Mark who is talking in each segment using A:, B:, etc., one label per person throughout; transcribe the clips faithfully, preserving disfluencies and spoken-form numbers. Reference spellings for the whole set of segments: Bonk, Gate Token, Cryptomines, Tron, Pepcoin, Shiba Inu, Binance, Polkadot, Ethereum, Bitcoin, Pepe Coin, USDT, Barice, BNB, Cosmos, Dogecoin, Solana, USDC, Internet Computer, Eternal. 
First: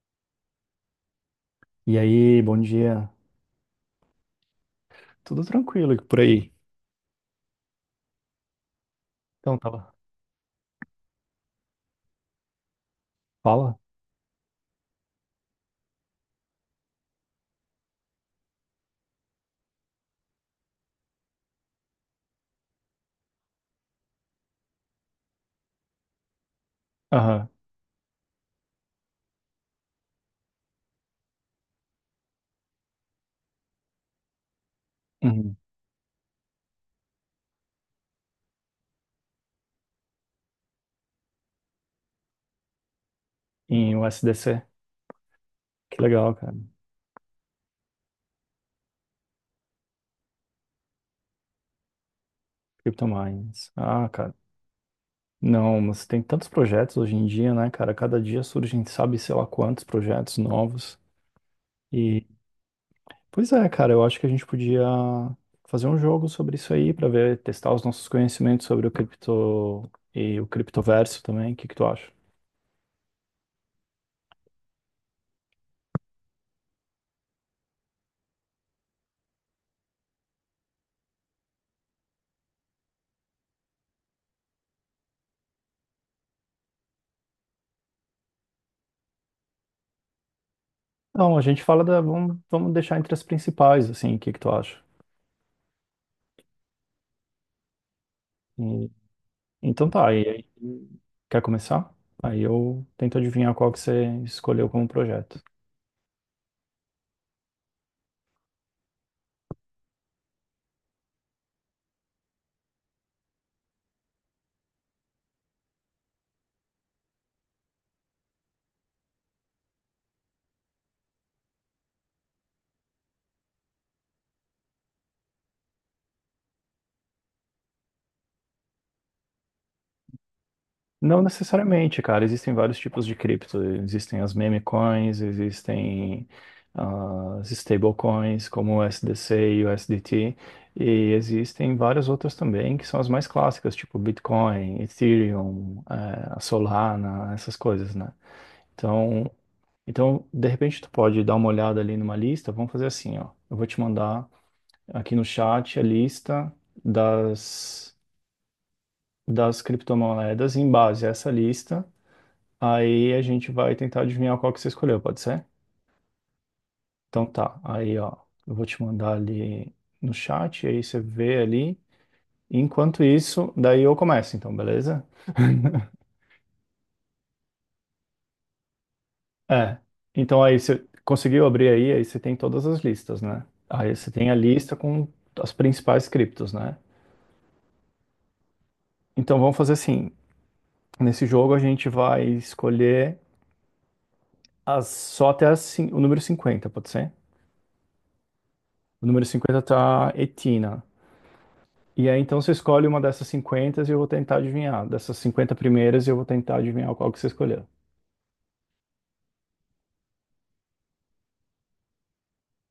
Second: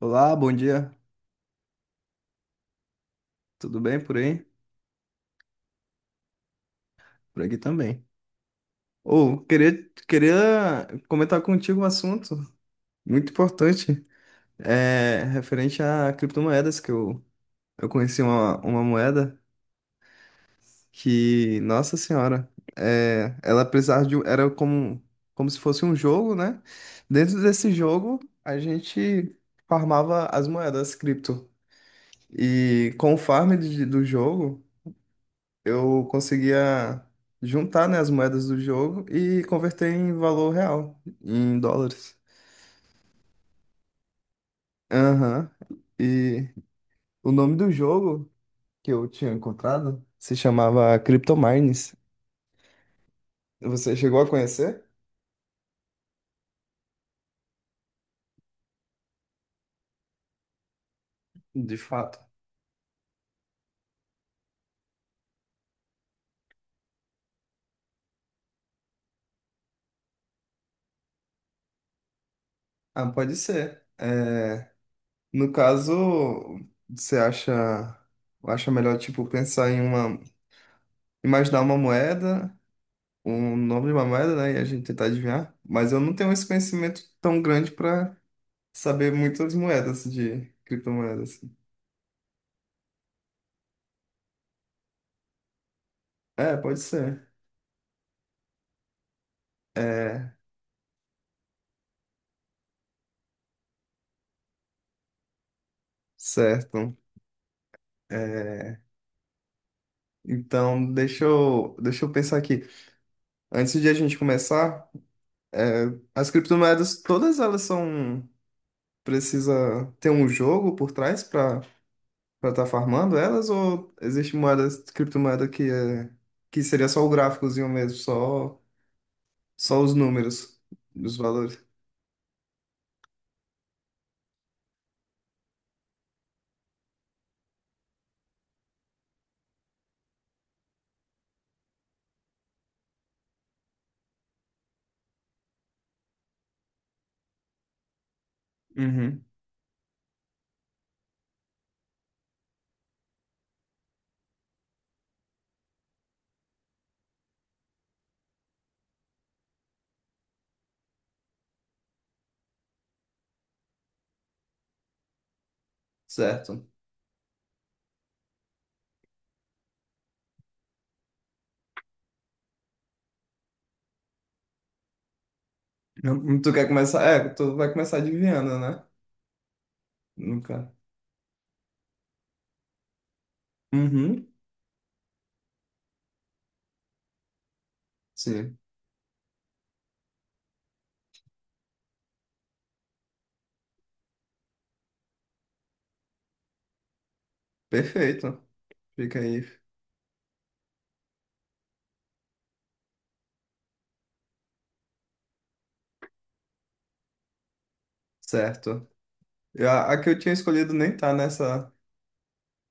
A: Olá, bom dia.
B: E aí, bom dia.
A: Tudo bem por aí?
B: Tudo tranquilo e por aí?
A: Por aqui também. Ou,
B: Então,
A: queria,
B: tava.
A: queria comentar contigo um assunto muito
B: Fala?
A: importante, é, referente a criptomoedas, que eu, eu conheci uma, uma moeda que, nossa senhora, é, ela precisava de, um- era como, como se fosse um jogo, né? Dentro
B: Aham.
A: desse jogo, a gente farmava as moedas cripto. E com o farm de- do jogo,
B: Uhum.
A: eu conseguia juntar, né, as moedas do jogo e converter em valor real, em dólares.
B: Em U S D C.
A: Aham.
B: Que legal,
A: E
B: cara.
A: o nome do jogo que eu tinha encontrado se chamava Cryptomines.
B: Cryptomines.
A: Você
B: Ah,
A: chegou a
B: cara.
A: conhecer?
B: Não, mas tem tantos projetos hoje em dia, né, cara? Cada dia surgem, sabe, sei lá quantos projetos novos.
A: De fato.
B: E, Pois é, cara, eu acho que a gente podia fazer um jogo sobre isso aí pra ver, testar os nossos conhecimentos sobre o cripto e o criptoverso também. O que que tu acha?
A: Ah, pode ser. É, no caso, você acha, acha melhor, tipo, pensar em uma, imaginar uma moeda, um nome de uma moeda, né, e a gente tentar adivinhar? Mas eu não tenho esse conhecimento tão grande para saber muitas moedas de criptomoedas,
B: Não, a
A: assim.
B: gente fala da. Vamos, vamos deixar entre as principais, assim, o que que tu acha?
A: É, pode ser.
B: Então tá, e
A: É,
B: aí, quer começar? Aí eu tento adivinhar qual que você escolheu como projeto.
A: certo. É, então, deixa eu, deixa eu pensar aqui. Antes de a gente começar, é, as criptomoedas, todas elas são... Precisa ter um jogo por trás para para estar farmando elas? Ou existe moedas, criptomoeda que, é, que seria só o gráficozinho mesmo, só, só os números dos
B: Não
A: valores?
B: necessariamente, cara, existem vários tipos de cripto. Existem as meme coins, existem ah, as stablecoins como o U S D C e o U S D T, e existem várias outras também que são as mais clássicas, tipo Bitcoin, Ethereum, eh, a Solana, essas coisas, né?
A: Uhum,
B: Então, então, de repente tu pode dar uma olhada ali numa lista, vamos fazer assim, ó. Eu vou te mandar aqui no chat a lista das, das criptomoedas em base a essa lista. Aí a gente vai tentar adivinhar qual que você escolheu, pode ser?
A: certo.
B: Então tá, aí ó, eu vou te mandar ali no chat, aí você vê ali. Enquanto isso, daí eu começo, então, beleza?
A: Tu quer começar? É, tu vai começar adivinhando, né?
B: É. Então aí
A: Nunca.
B: você conseguiu abrir aí, aí você tem todas as listas, né? Aí você
A: Uhum,
B: tem a lista com as principais criptos, né?
A: sim.
B: Então vamos fazer assim. Nesse jogo a gente vai escolher As- só até as cin- o número cinquenta, pode ser?
A: Perfeito.
B: O
A: Fica
B: número
A: aí.
B: cinquenta, tá Etina. E aí, então, você escolhe uma dessas cinquenta e eu vou tentar adivinhar. Dessas cinquenta primeiras, eu vou tentar adivinhar qual que você escolheu.
A: Certo. Eu- A, a que eu tinha escolhido nem tá nessa,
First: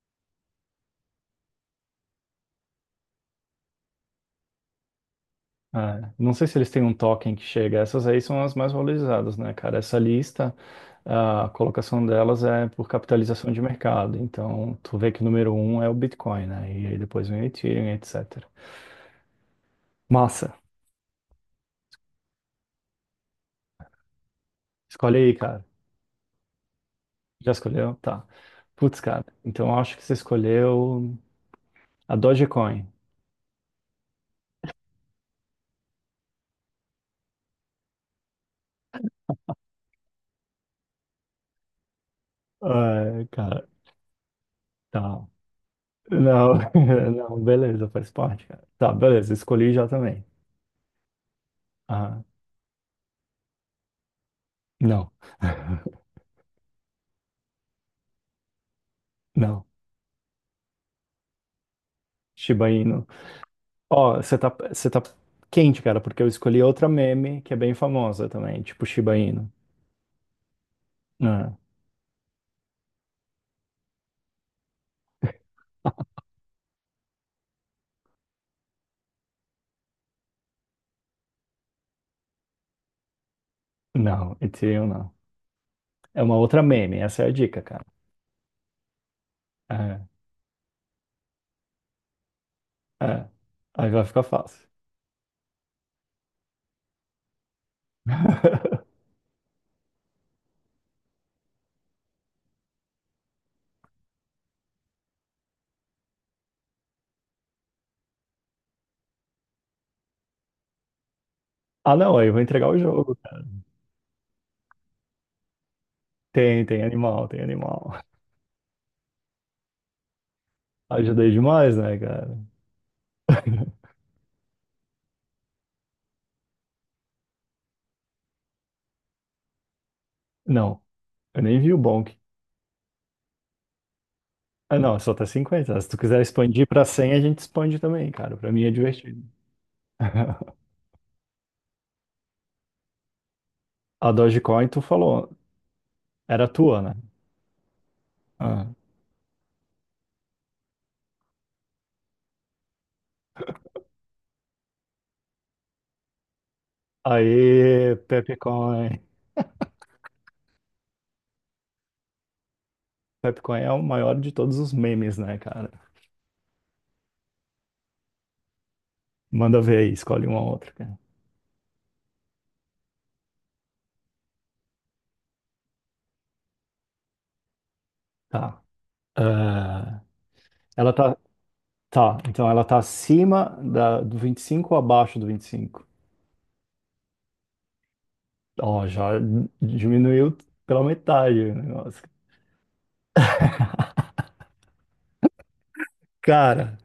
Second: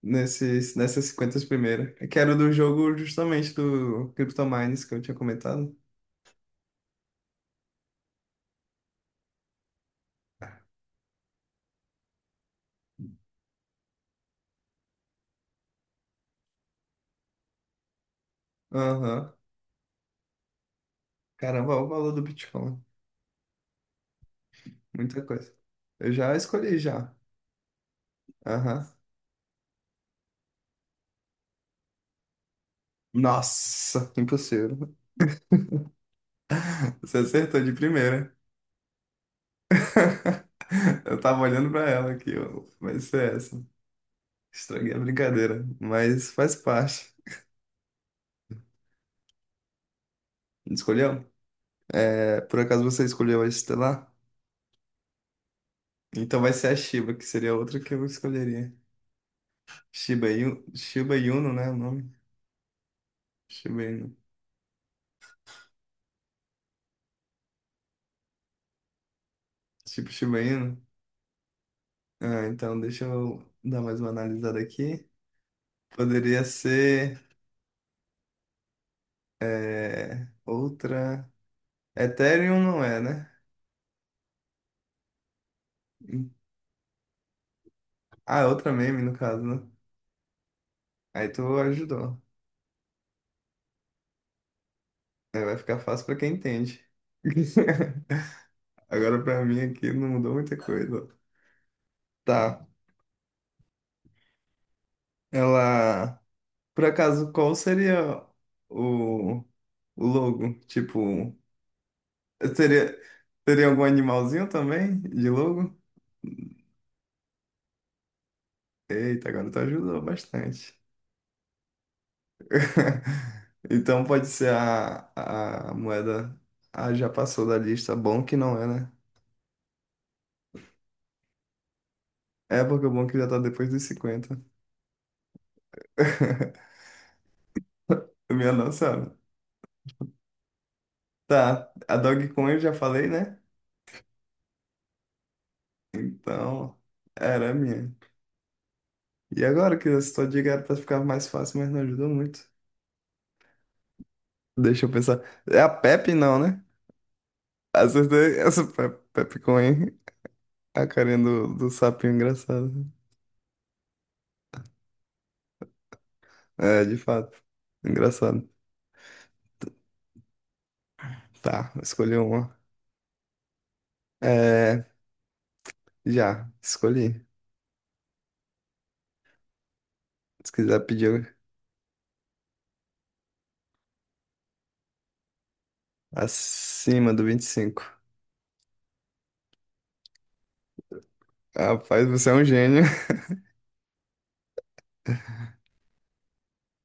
A: nesses, nessas cinquenta primeiras, que era do jogo justamente do CryptoMines que eu tinha comentado.
B: É, não sei se eles têm um token que chega. Essas aí são as mais valorizadas, né, cara? Essa lista, a colocação delas é por capitalização de mercado. Então, tu vê que o número um é o Bitcoin, né? E aí depois vem o Ethereum, etcétera.
A: Aham.
B: Massa.
A: Caramba, olha o valor do Bitcoin.
B: Escolhe
A: Muita
B: aí,
A: coisa.
B: cara.
A: Eu já escolhi já.
B: Já escolheu? Tá.
A: Aham.
B: Putz, cara. Então, eu acho que você escolheu a Dogecoin.
A: Nossa, impossível. Você acertou de primeira. Eu tava olhando pra ela aqui, ó. Vai
B: Ah,
A: ser essa.
B: cara,
A: Estraguei a
B: tá.
A: brincadeira, mas
B: Não,
A: faz parte.
B: não, beleza, faz parte, cara. Tá, beleza, escolhi já também.
A: Escolheu?
B: Ah,
A: É, por acaso você escolheu a Estelar?
B: não,
A: Então vai ser a Shiba, que seria a outra que eu escolheria.
B: não.
A: Shiba Inu, Shiba Inu, né? O nome?
B: Shiba Inu.
A: Shiba
B: Ó,
A: Inu.
B: você tá, você tá quente, cara, porque eu escolhi outra meme que é bem famosa também, tipo Shiba Inu.
A: Tipo Shiba Inu.
B: Ah,
A: Ah, então deixa eu dar mais uma analisada aqui. Poderia ser é, outra. Ethereum não é, né?
B: não, Ethereum não. É uma outra meme, essa é a dica, cara.
A: Ah, é outra meme no caso, né?
B: É,
A: Aí tu ajudou.
B: é. Aí vai ficar fácil.
A: Aí vai ficar fácil pra quem entende. Agora pra mim aqui não mudou muita coisa. Tá. Ela. Por acaso, qual seria o, o logo? Tipo,
B: Ah, não, aí eu vou entregar o
A: seria,
B: jogo, cara.
A: teria algum animalzinho também de logo?
B: Tem, tem animal, tem animal.
A: Eita, agora tu ajudou bastante.
B: Ajudei demais, né, cara?
A: Então pode ser a, a moeda. Ah, já passou da lista. Bom que não é, né?
B: Não, eu nem vi o Bonk.
A: É porque o bom é que já tá depois dos cinquenta.
B: Ah, não, só tá cinquenta. Se tu quiser expandir pra cem, a gente expande também, cara. Pra
A: Minha
B: mim é
A: nossa.
B: divertido.
A: Tá, a Dogecoin eu já falei, né?
B: A Dogecoin, tu falou, era
A: Então,
B: tua, né?
A: era a minha.
B: Ah.
A: E agora que essa tua dica era pra ficar mais fácil, mas não ajudou muito. Deixa eu pensar. É a Pepe, não, né?
B: Aí,
A: Acertei essa Pe-
B: Pepcoin.
A: Pepe Coin. A carinha do, do sapinho engraçado.
B: Pepcoin é o maior de todos os memes, né, cara?
A: É, de fato. Engraçado.
B: Manda ver aí, escolhe uma ou outra, cara.
A: Tá, escolhi uma. É, já, escolhi.
B: Tá. Ah,
A: Se quiser
B: ela tá.
A: pedir
B: Tá, então ela tá acima da, do vinte e cinco ou abaixo do vinte e cinco?
A: acima do vinte e cinco.
B: Ó, já diminuiu pela metade o negócio.
A: Rapaz, você é um gênio.
B: Cara,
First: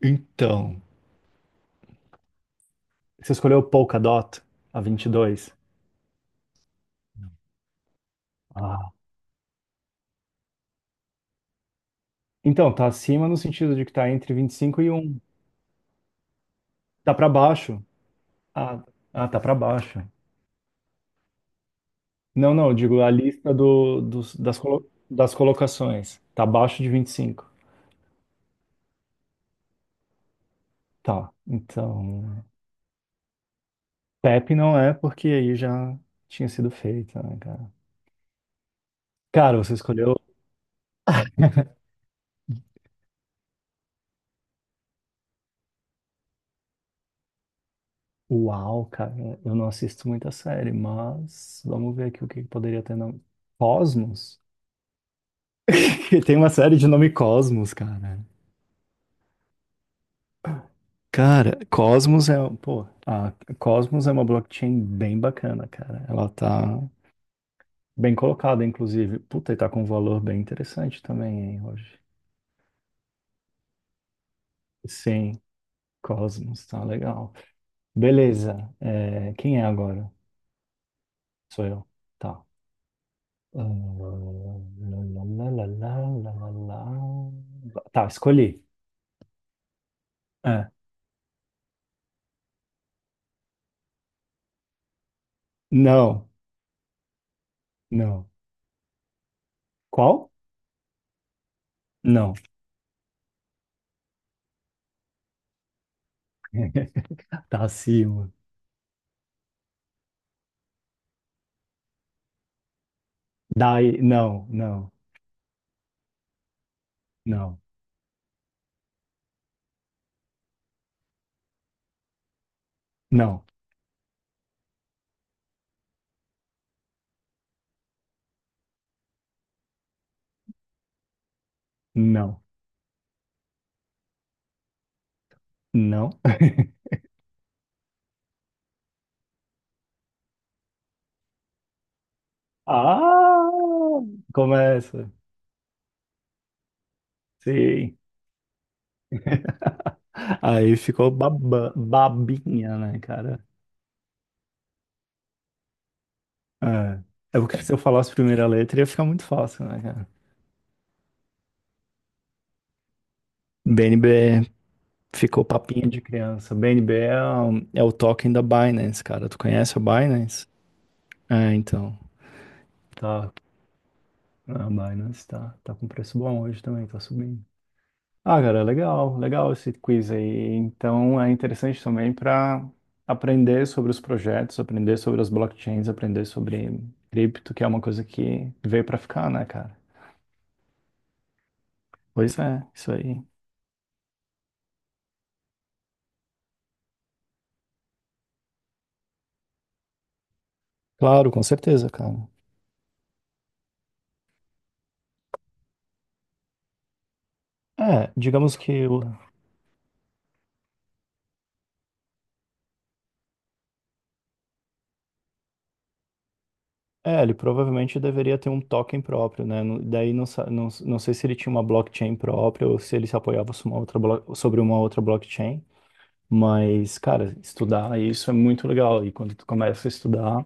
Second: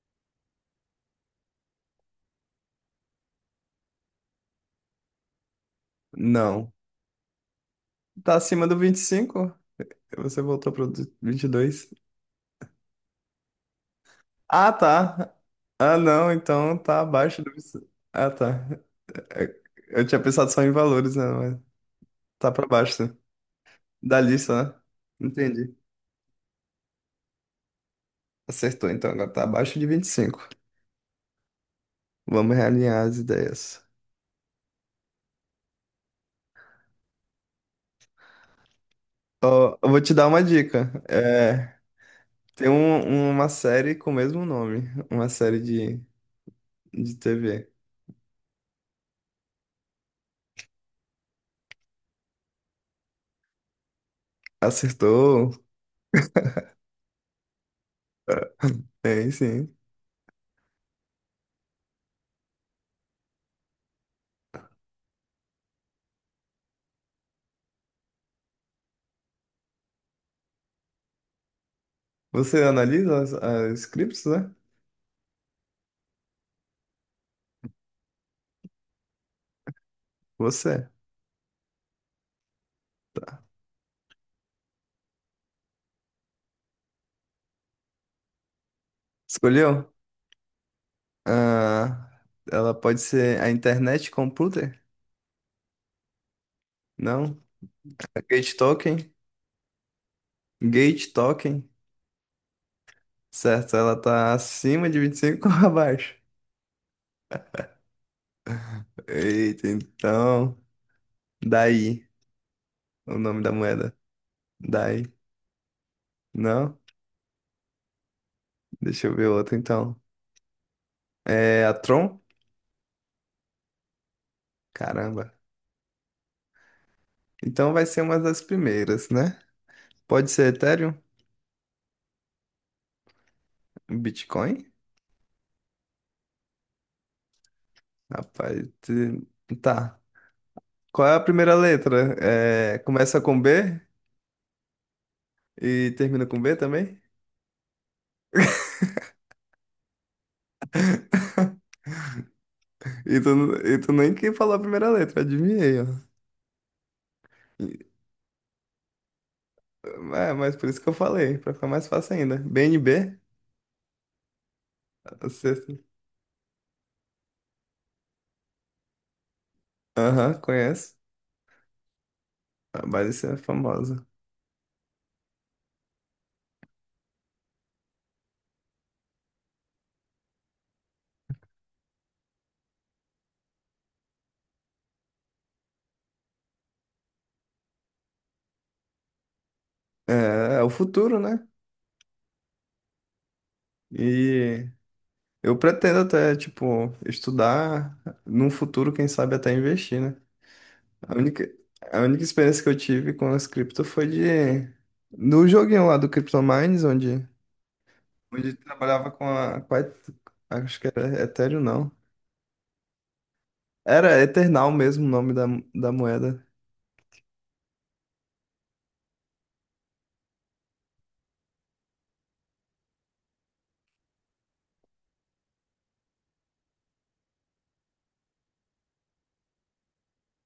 B: então, você escolheu Polkadot, a vinte e dois.
A: Não. Tá acima do
B: Ah,
A: vinte e cinco. Você voltou pro vinte e dois.
B: então, tá acima no sentido de que tá entre
A: Ah,
B: vinte e cinco e um.
A: tá. Ah, não, então tá
B: Tá pra
A: abaixo do
B: baixo.
A: vinte e cinco. Ah, tá.
B: Ah, ah, tá pra
A: É,
B: baixo.
A: Eu tinha pensado só em valores, né? Mas tá
B: Não,
A: pra
B: não, eu digo
A: baixo.
B: a lista do,
A: Da
B: dos- das,
A: lista, né?
B: colo- das
A: Entendi.
B: colocações. Tá abaixo de vinte e cinco.
A: Acertou, então agora tá abaixo de vinte e cinco.
B: Tá, então.
A: Vamos realinhar as ideias.
B: Pepe não é porque aí já tinha sido feita, né, cara? Cara, você
A: Ó, eu vou te
B: escolheu.
A: dar uma dica. É, tem um- uma série com o mesmo nome. Uma série de, de T V.
B: Uau, cara, eu não assisto muita série, mas vamos ver aqui o que poderia ter nome. Cosmos?
A: Acertou?
B: Tem uma série de nome Cosmos, cara.
A: É, Tem, sim.
B: Cara, Cosmos é, pô, a Cosmos é uma blockchain bem bacana, cara. Ela tá bem colocada, inclusive. Puta, e tá com um valor bem interessante também, hein, hoje.
A: Você analisa as, as scripts, né?
B: Sim, Cosmos, tá legal. Beleza. É, quem é agora?
A: Você.
B: Sou eu. Tá. Ah, lá, lá, lá, lá, lá, lá, lá. Tá, escolhi.
A: Escolheu?
B: É.
A: Ah, ela pode ser a internet computer?
B: Não,
A: Não. A
B: não.
A: gate token?
B: Qual?
A: Gate token?
B: Não.
A: Certo, ela tá acima de vinte e cinco ou abaixo?
B: Tá acima.
A: Eita, então. Daí, o nome da
B: Dai,
A: moeda.
B: não, não,
A: Daí. Não?
B: não,
A: Deixa eu ver outra então. É a Tron?
B: não,
A: Caramba. Então vai ser uma das primeiras, né? Pode ser Ethereum?
B: não.
A: Bitcoin?
B: Não.
A: Rapaz. te- Tá. Qual é a primeira letra? É, começa com
B: Ah,
A: B
B: começa.
A: e termina com B também?
B: Sim. Aí ficou baba- babinha, né,
A: E tu,
B: cara?
A: e tu nem que falou a primeira letra, adivinhei, ó.
B: É. É porque se eu
A: E-
B: falasse a primeira letra ia ficar muito fácil, né, cara?
A: É, mas por isso que eu falei, pra ficar mais fácil ainda. B N B?
B: B N B
A: A
B: ficou
A: sexta.
B: papinha de criança. B N B é, o- é o token da Binance, cara. Tu conhece a
A: Aham,
B: Binance?
A: conheço.
B: É, então.
A: A Barice
B: Tá.
A: é famosa.
B: A Binance tá, tá com preço bom hoje também, tá subindo. Ah, cara, legal, legal esse quiz aí. Então é interessante também para aprender sobre os projetos, aprender sobre as blockchains, aprender sobre cripto, que é uma coisa que veio para ficar, né, cara?
A: É, é o futuro, né?
B: Pois é, isso aí.
A: E eu pretendo até, tipo, estudar num futuro, quem sabe até investir, né? A
B: Claro, com
A: única,
B: certeza,
A: a
B: cara.
A: única experiência que eu tive com as cripto foi de... No joguinho lá do CryptoMines, onde,
B: É,
A: onde
B: digamos que o...
A: trabalhava com a, com a... Et- Acho que era Ethereum, não. Era Eternal mesmo o nome da, da moeda.
B: é, ele provavelmente deveria ter um token próprio, né? No- Daí não, sa- não, não sei se ele tinha uma blockchain própria ou se ele se apoiava sobre uma outra, blo- sobre uma outra blockchain. Mas, cara, estudar isso é muito legal. E quando tu começa a estudar,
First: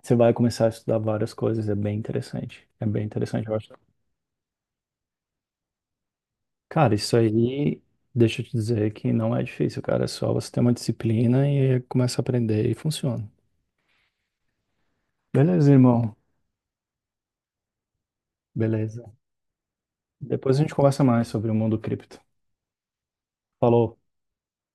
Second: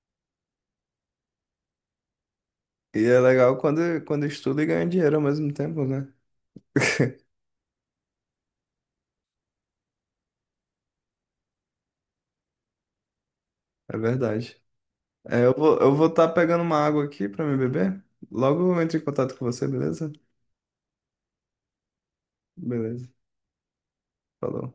B: você vai começar a estudar várias coisas, é bem interessante. É
A: E
B: bem
A: é
B: interessante, eu
A: legal
B: acho.
A: quando, quando estuda e ganha dinheiro ao mesmo tempo, né?
B: Cara, isso aí, deixa eu te dizer que não é difícil, cara. É só você ter uma disciplina e começa a aprender e funciona.
A: É verdade. É, eu
B: Beleza,
A: vou, eu vou
B: irmão.
A: estar pegando uma água aqui para me beber. Logo eu entro em
B: Beleza.
A: contato com você, beleza?
B: Depois a gente conversa mais sobre o mundo cripto.
A: Beleza.
B: Falou.
A: Falou.